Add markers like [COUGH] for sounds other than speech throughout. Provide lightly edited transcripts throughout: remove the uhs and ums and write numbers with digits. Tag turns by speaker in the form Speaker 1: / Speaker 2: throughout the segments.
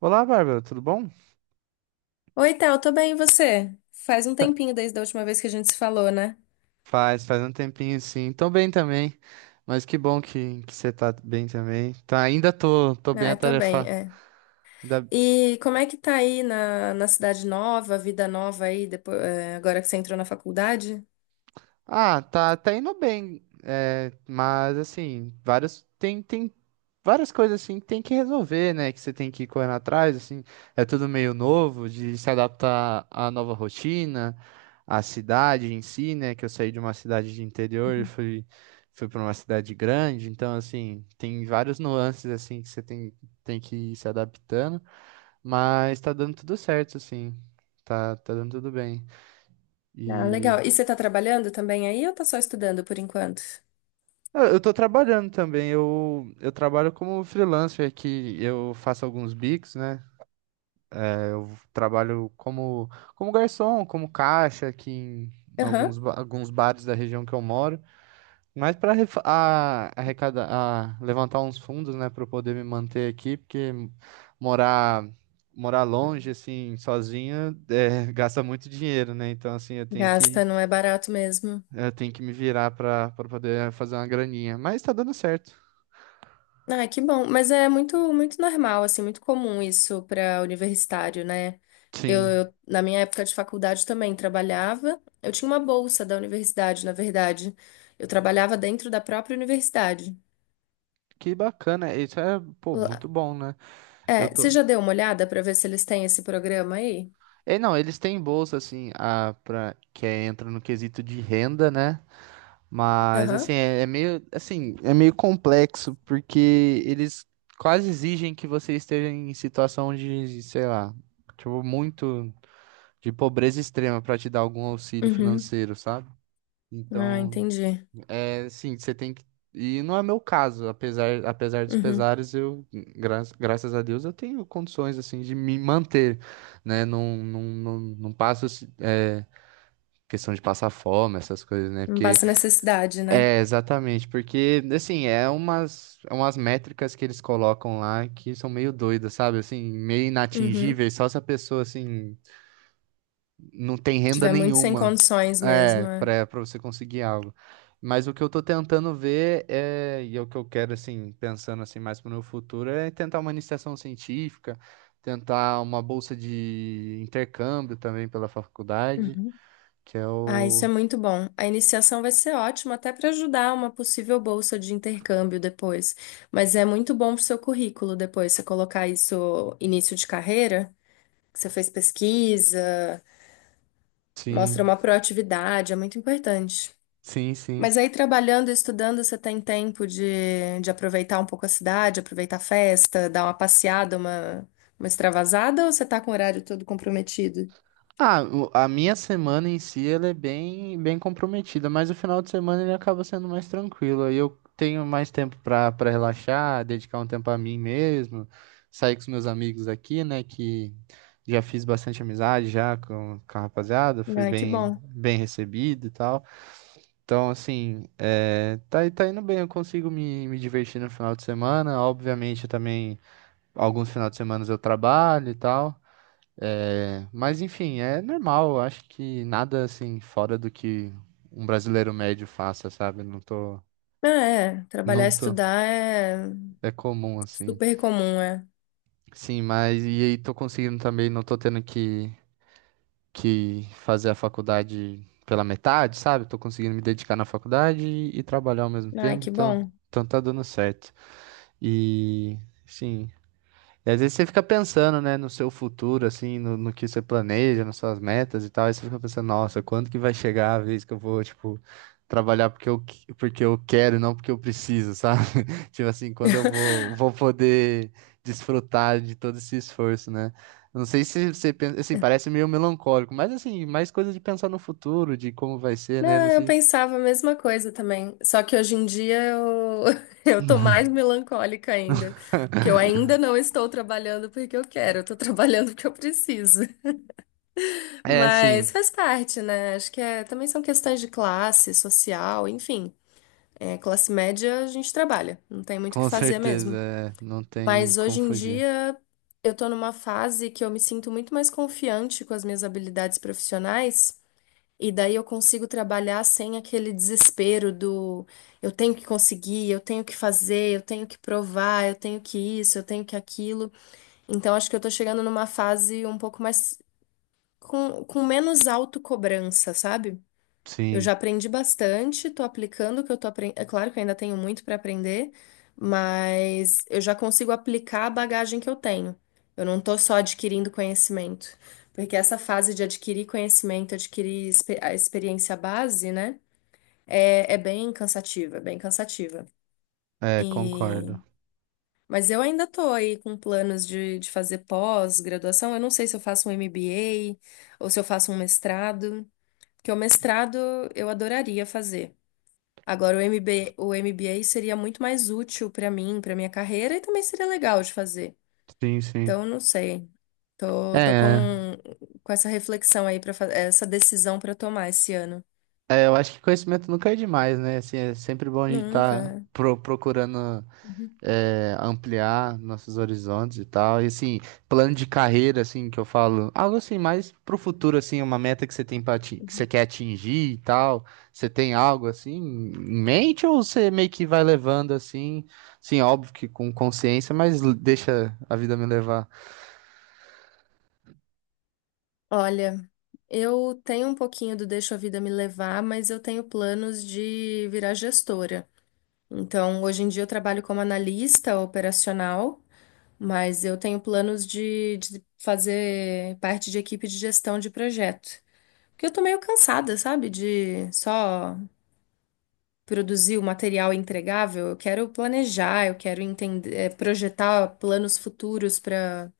Speaker 1: Olá, Bárbara, tudo bom?
Speaker 2: Oi, Tal, tô bem, e você? Faz um
Speaker 1: Tá.
Speaker 2: tempinho desde a última vez que a gente se falou, né?
Speaker 1: Faz um tempinho sim. Tô bem também, mas que bom que você tá bem também. Tá, ainda tô bem
Speaker 2: Ah, tô bem,
Speaker 1: atarefado.
Speaker 2: é. E como é que tá aí na cidade nova, vida nova aí, depois, agora que você entrou na faculdade?
Speaker 1: Ah, tá indo bem, é, mas assim, vários tem, tem várias coisas assim que tem que resolver, né? Que você tem que ir correndo atrás, assim, é tudo meio novo, de se adaptar à nova rotina, à cidade em si, né? Que eu saí de uma cidade de interior e fui para uma cidade grande, então assim, tem vários nuances assim que você tem que ir se adaptando, mas tá dando tudo certo, assim, tá dando tudo bem.
Speaker 2: Ah,
Speaker 1: e
Speaker 2: legal. E você tá trabalhando também aí ou tá só estudando por enquanto?
Speaker 1: Ah, eu tô trabalhando também. Eu trabalho como freelancer que eu faço alguns bicos, né? É, eu trabalho como, como garçom, como caixa aqui em
Speaker 2: Aham.
Speaker 1: alguns, alguns bares da região que eu moro. Mas para arrecadar, levantar uns fundos, né, para eu poder me manter aqui, porque morar morar longe assim, sozinho, é, [LAUGHS] gasta muito dinheiro, né? Então assim,
Speaker 2: Gasta, não é barato mesmo.
Speaker 1: eu tenho que me virar para poder fazer uma graninha. Mas tá dando certo.
Speaker 2: Ah, que bom. Mas é muito, muito normal, assim, muito comum isso para universitário, né?
Speaker 1: Sim.
Speaker 2: Na minha época de faculdade também trabalhava. Eu tinha uma bolsa da universidade, na verdade. Eu trabalhava dentro da própria universidade.
Speaker 1: Que bacana, isso é, pô, muito
Speaker 2: Lá-
Speaker 1: bom, né? Eu
Speaker 2: É,
Speaker 1: tô.
Speaker 2: você já deu uma olhada para ver se eles têm esse programa aí?
Speaker 1: É, não, eles têm bolsa assim, a para que entra no quesito de renda, né? Mas assim,
Speaker 2: Aham.
Speaker 1: é meio assim, é meio complexo porque eles quase exigem que você esteja em situação de, sei lá, tipo muito de pobreza extrema para te dar algum auxílio
Speaker 2: Uhum.
Speaker 1: financeiro, sabe?
Speaker 2: Ah,
Speaker 1: Então,
Speaker 2: entendi.
Speaker 1: é, sim, você tem que. E não é meu caso, apesar dos
Speaker 2: Uhum.
Speaker 1: pesares, eu, graças a Deus, eu tenho condições, assim, de me manter, né? Não passo, assim, é, questão de passar fome, essas coisas, né?
Speaker 2: Não
Speaker 1: Porque,
Speaker 2: passa necessidade, né?
Speaker 1: é, exatamente, porque, assim, é umas métricas que eles colocam lá que são meio doidas, sabe? Assim, meio
Speaker 2: Uhum.
Speaker 1: inatingíveis, só se a pessoa, assim, não tem renda
Speaker 2: Tiver muito sem
Speaker 1: nenhuma,
Speaker 2: condições mesmo.
Speaker 1: é,
Speaker 2: É.
Speaker 1: para você conseguir algo. Mas o que eu tô tentando ver é, e é o que eu quero assim, pensando assim mais para o meu futuro, é tentar uma iniciação científica, tentar uma bolsa de intercâmbio também pela faculdade,
Speaker 2: Uhum.
Speaker 1: que é
Speaker 2: Ah, isso
Speaker 1: o
Speaker 2: é muito bom. A iniciação vai ser ótima até para ajudar uma possível bolsa de intercâmbio depois. Mas é muito bom para o seu currículo depois, você colocar isso início de carreira, que você fez pesquisa, mostra
Speaker 1: sim,
Speaker 2: uma proatividade, é muito importante.
Speaker 1: sim, sim.
Speaker 2: Mas aí trabalhando e estudando, você tem tempo de aproveitar um pouco a cidade, aproveitar a festa, dar uma passeada, uma extravasada, ou você tá com o horário todo comprometido?
Speaker 1: Ah, a minha semana em si ela é bem comprometida, mas o final de semana ele acaba sendo mais tranquilo. Aí eu tenho mais tempo para relaxar, dedicar um tempo a mim mesmo, sair com os meus amigos aqui, né? Que já fiz bastante amizade já com a rapaziada, fui
Speaker 2: Ai, que
Speaker 1: bem,
Speaker 2: bom.
Speaker 1: bem recebido e tal. Então, assim, é, tá, tá indo bem, eu consigo me divertir no final de semana. Obviamente, eu também, alguns finais de semana eu trabalho e tal. É, mas enfim, é normal. Eu acho que nada assim fora do que um brasileiro médio faça, sabe? Não tô,
Speaker 2: Ah, é, trabalhar e
Speaker 1: não tô.
Speaker 2: estudar é
Speaker 1: É comum assim.
Speaker 2: super comum, é.
Speaker 1: Sim, mas e aí tô conseguindo também. Não tô tendo que fazer a faculdade pela metade, sabe? Tô conseguindo me dedicar na faculdade e trabalhar ao mesmo
Speaker 2: Ai,
Speaker 1: tempo.
Speaker 2: que
Speaker 1: Então,
Speaker 2: bom.
Speaker 1: então tá dando certo. E sim. E às vezes você fica pensando, né, no seu futuro, assim, no que você planeja, nas suas metas e tal, e você fica pensando, nossa, quando que vai chegar a vez que eu vou, tipo, trabalhar porque eu, porque eu quero e não porque eu preciso, sabe? [LAUGHS] Tipo assim, quando eu
Speaker 2: [LAUGHS]
Speaker 1: vou poder desfrutar de todo esse esforço, né? Não sei se você pensa, assim, parece meio melancólico, mas assim, mais coisa de pensar no futuro, de como vai ser, né?
Speaker 2: Não,
Speaker 1: Não
Speaker 2: eu
Speaker 1: sei.
Speaker 2: pensava a mesma coisa também. Só que hoje em dia eu, [LAUGHS] eu tô mais melancólica ainda. Porque eu ainda não estou trabalhando porque eu quero, eu tô trabalhando porque eu preciso.
Speaker 1: É,
Speaker 2: Mas
Speaker 1: sim,
Speaker 2: faz parte, né? Acho que é, também são questões de classe, social, enfim. É, classe média a gente trabalha, não tem muito o que
Speaker 1: com
Speaker 2: fazer
Speaker 1: certeza,
Speaker 2: mesmo.
Speaker 1: é, não tem
Speaker 2: Mas
Speaker 1: como
Speaker 2: hoje em
Speaker 1: fugir.
Speaker 2: dia eu tô numa fase que eu me sinto muito mais confiante com as minhas habilidades profissionais, e daí eu consigo trabalhar sem aquele desespero do eu tenho que conseguir, eu tenho que fazer, eu tenho que provar, eu tenho que isso, eu tenho que aquilo. Então acho que eu tô chegando numa fase um pouco mais com menos autocobrança, sabe? Eu
Speaker 1: Sim,
Speaker 2: já aprendi bastante, tô aplicando o que eu tô aprendendo. É claro que eu ainda tenho muito para aprender, mas eu já consigo aplicar a bagagem que eu tenho. Eu não tô só adquirindo conhecimento, porque essa fase de adquirir conhecimento, adquirir a experiência base, né? É, é bem cansativa, é bem cansativa.
Speaker 1: é,
Speaker 2: E...
Speaker 1: concordo.
Speaker 2: Mas eu ainda tô aí com planos de fazer pós-graduação. Eu não sei se eu faço um MBA ou se eu faço um mestrado. Porque o mestrado eu adoraria fazer. Agora, o MBA seria muito mais útil para mim, para minha carreira, e também seria legal de fazer.
Speaker 1: Sim, sim.
Speaker 2: Então, não sei. Tô com,
Speaker 1: É,
Speaker 2: com essa reflexão aí, para essa decisão para tomar esse ano.
Speaker 1: é, eu acho que conhecimento nunca é demais, né? Assim, é sempre bom a gente estar
Speaker 2: Nunca.
Speaker 1: procurando
Speaker 2: Uhum.
Speaker 1: é, ampliar nossos horizontes e tal. E assim, plano de carreira, assim, que eu falo, algo assim, mais pro futuro, assim, uma meta que você tem para que você quer atingir e tal. Você tem algo assim em mente ou você meio que vai levando assim, sim, óbvio que com consciência, mas deixa a vida me levar.
Speaker 2: Olha, eu tenho um pouquinho do deixo a vida me levar, mas eu tenho planos de virar gestora. Então, hoje em dia eu trabalho como analista operacional. Mas eu tenho planos de fazer parte de equipe de gestão de projeto. Porque eu tô meio cansada, sabe? De só produzir o material entregável. Eu quero planejar, eu quero entender, projetar planos futuros para,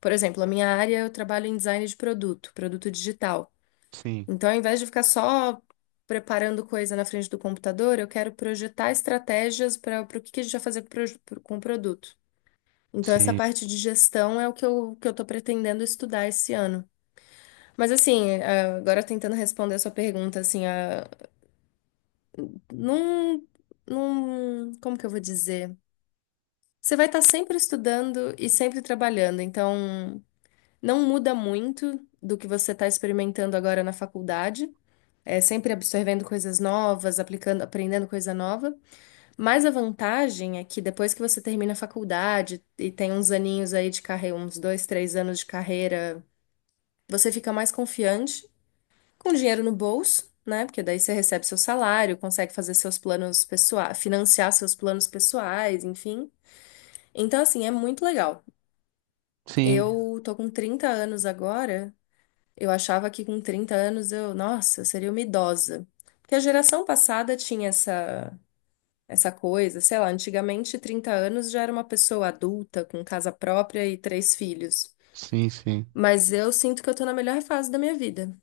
Speaker 2: por exemplo, a minha área eu trabalho em design de produto, produto digital.
Speaker 1: Sim,
Speaker 2: Então, ao invés de ficar só preparando coisa na frente do computador, eu quero projetar estratégias para o que que a gente vai fazer com o produto. Então, essa
Speaker 1: sim,
Speaker 2: parte de gestão é o que eu tô pretendendo estudar esse ano. Mas, assim, agora tentando responder a sua pergunta, assim, ah, num, como que eu vou dizer? Você vai estar sempre estudando e sempre trabalhando, então não muda muito do que você está experimentando agora na faculdade. É sempre absorvendo coisas novas, aplicando, aprendendo coisa nova. Mas a vantagem é que depois que você termina a faculdade e tem uns aninhos aí de carreira, uns dois, três anos de carreira. Você fica mais confiante, com dinheiro no bolso, né? Porque daí você recebe seu salário, consegue fazer seus planos pessoais, financiar seus planos pessoais, enfim. Então, assim, é muito legal.
Speaker 1: sim,
Speaker 2: Eu tô com 30 anos agora. Eu achava que com 30 anos eu, nossa, eu seria uma idosa. Porque a geração passada tinha essa coisa, sei lá, antigamente 30 anos já era uma pessoa adulta, com casa própria e três filhos.
Speaker 1: sim.
Speaker 2: Mas eu sinto que eu tô na melhor fase da minha vida.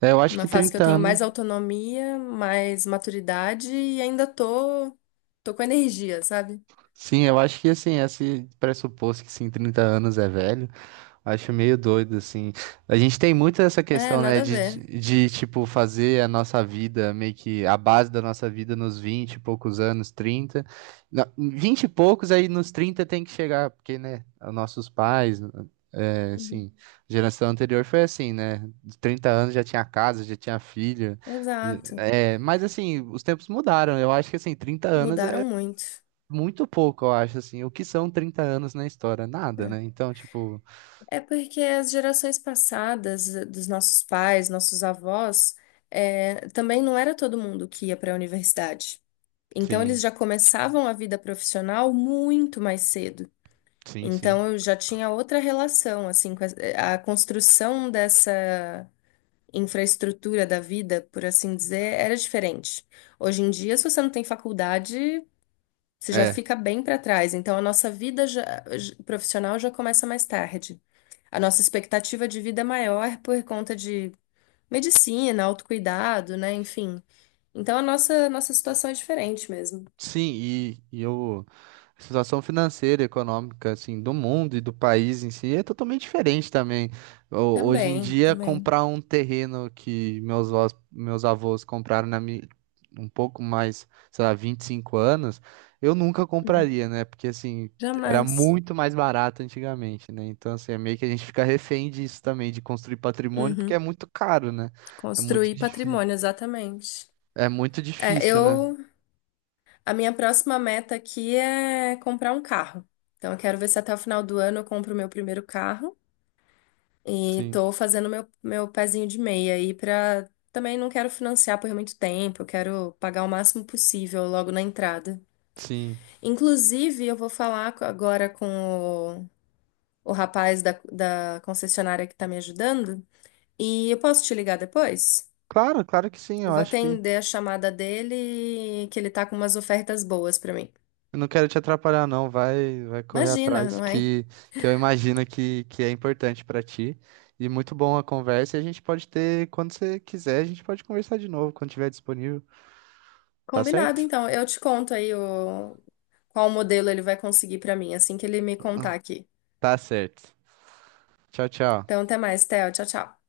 Speaker 1: É, eu acho
Speaker 2: Uma
Speaker 1: que
Speaker 2: fase que eu
Speaker 1: 30
Speaker 2: tenho mais
Speaker 1: anos.
Speaker 2: autonomia, mais maturidade e ainda tô com energia, sabe?
Speaker 1: Sim, eu acho que assim, esse pressuposto que sim, 30 anos é velho, eu acho meio doido, assim. A gente tem muito essa
Speaker 2: É,
Speaker 1: questão, né,
Speaker 2: nada a
Speaker 1: de,
Speaker 2: ver.
Speaker 1: de tipo, fazer a nossa vida, meio que a base da nossa vida nos 20 e poucos anos, trinta. 20 e poucos, aí nos 30 tem que chegar, porque, né, os nossos pais, né,
Speaker 2: Uhum.
Speaker 1: assim, geração anterior foi assim, né? De 30 anos já tinha casa, já tinha filho.
Speaker 2: Exato.
Speaker 1: É, mas assim, os tempos mudaram. Eu acho que assim, 30 anos
Speaker 2: Mudaram
Speaker 1: é
Speaker 2: muito.
Speaker 1: muito pouco, eu acho, assim. O que são 30 anos na história? Nada,
Speaker 2: É,
Speaker 1: né? Então, tipo,
Speaker 2: é porque as gerações passadas, dos nossos pais, nossos avós, também não era todo mundo que ia para a universidade. Então, eles
Speaker 1: sim,
Speaker 2: já começavam a vida profissional muito mais cedo.
Speaker 1: sim, sim.
Speaker 2: Então, eu já tinha outra relação, assim, com a construção dessa infraestrutura da vida, por assim dizer, era diferente. Hoje em dia, se você não tem faculdade, você já
Speaker 1: É.
Speaker 2: fica bem para trás. Então, a nossa vida profissional já começa mais tarde. A nossa expectativa de vida é maior por conta de medicina, autocuidado, né? Enfim. Então, a nossa situação é diferente mesmo.
Speaker 1: Sim, e o, a situação financeira, e econômica, assim, do mundo e do país em si é totalmente diferente também. Hoje em
Speaker 2: Também,
Speaker 1: dia,
Speaker 2: também.
Speaker 1: comprar um terreno que meus avós compraram um pouco mais, sei lá, 25 anos, eu nunca
Speaker 2: Uhum.
Speaker 1: compraria, né? Porque, assim, era
Speaker 2: Jamais.
Speaker 1: muito mais barato antigamente, né? Então, assim, é meio que a gente fica refém disso também, de construir patrimônio, porque é
Speaker 2: Uhum.
Speaker 1: muito caro, né? É
Speaker 2: Construir patrimônio, exatamente.
Speaker 1: é muito
Speaker 2: É,
Speaker 1: difícil, né?
Speaker 2: eu A minha próxima meta aqui é comprar um carro. Então, eu quero ver se até o final do ano eu compro o meu primeiro carro. E
Speaker 1: Sim,
Speaker 2: tô fazendo meu pezinho de meia aí pra. Também não quero financiar por muito tempo, eu quero pagar o máximo possível logo na entrada.
Speaker 1: sim.
Speaker 2: Inclusive, eu vou falar agora com o, o rapaz da concessionária que tá me ajudando. E eu posso te ligar depois?
Speaker 1: Claro, claro que sim.
Speaker 2: Eu
Speaker 1: Eu
Speaker 2: vou
Speaker 1: acho que
Speaker 2: atender a chamada dele, que ele tá com umas ofertas boas pra mim.
Speaker 1: eu não quero te atrapalhar, não. Vai correr
Speaker 2: Imagina,
Speaker 1: atrás
Speaker 2: não é?
Speaker 1: que eu imagino que é importante pra ti. E muito bom a conversa. E a gente pode ter, quando você quiser, a gente pode conversar de novo, quando tiver disponível. Tá
Speaker 2: Combinado,
Speaker 1: certo?
Speaker 2: então. Eu te conto aí qual modelo ele vai conseguir pra mim, assim que ele me contar aqui.
Speaker 1: Tá certo. Tchau,
Speaker 2: Então,
Speaker 1: tchau.
Speaker 2: até mais, Theo. Tchau, tchau.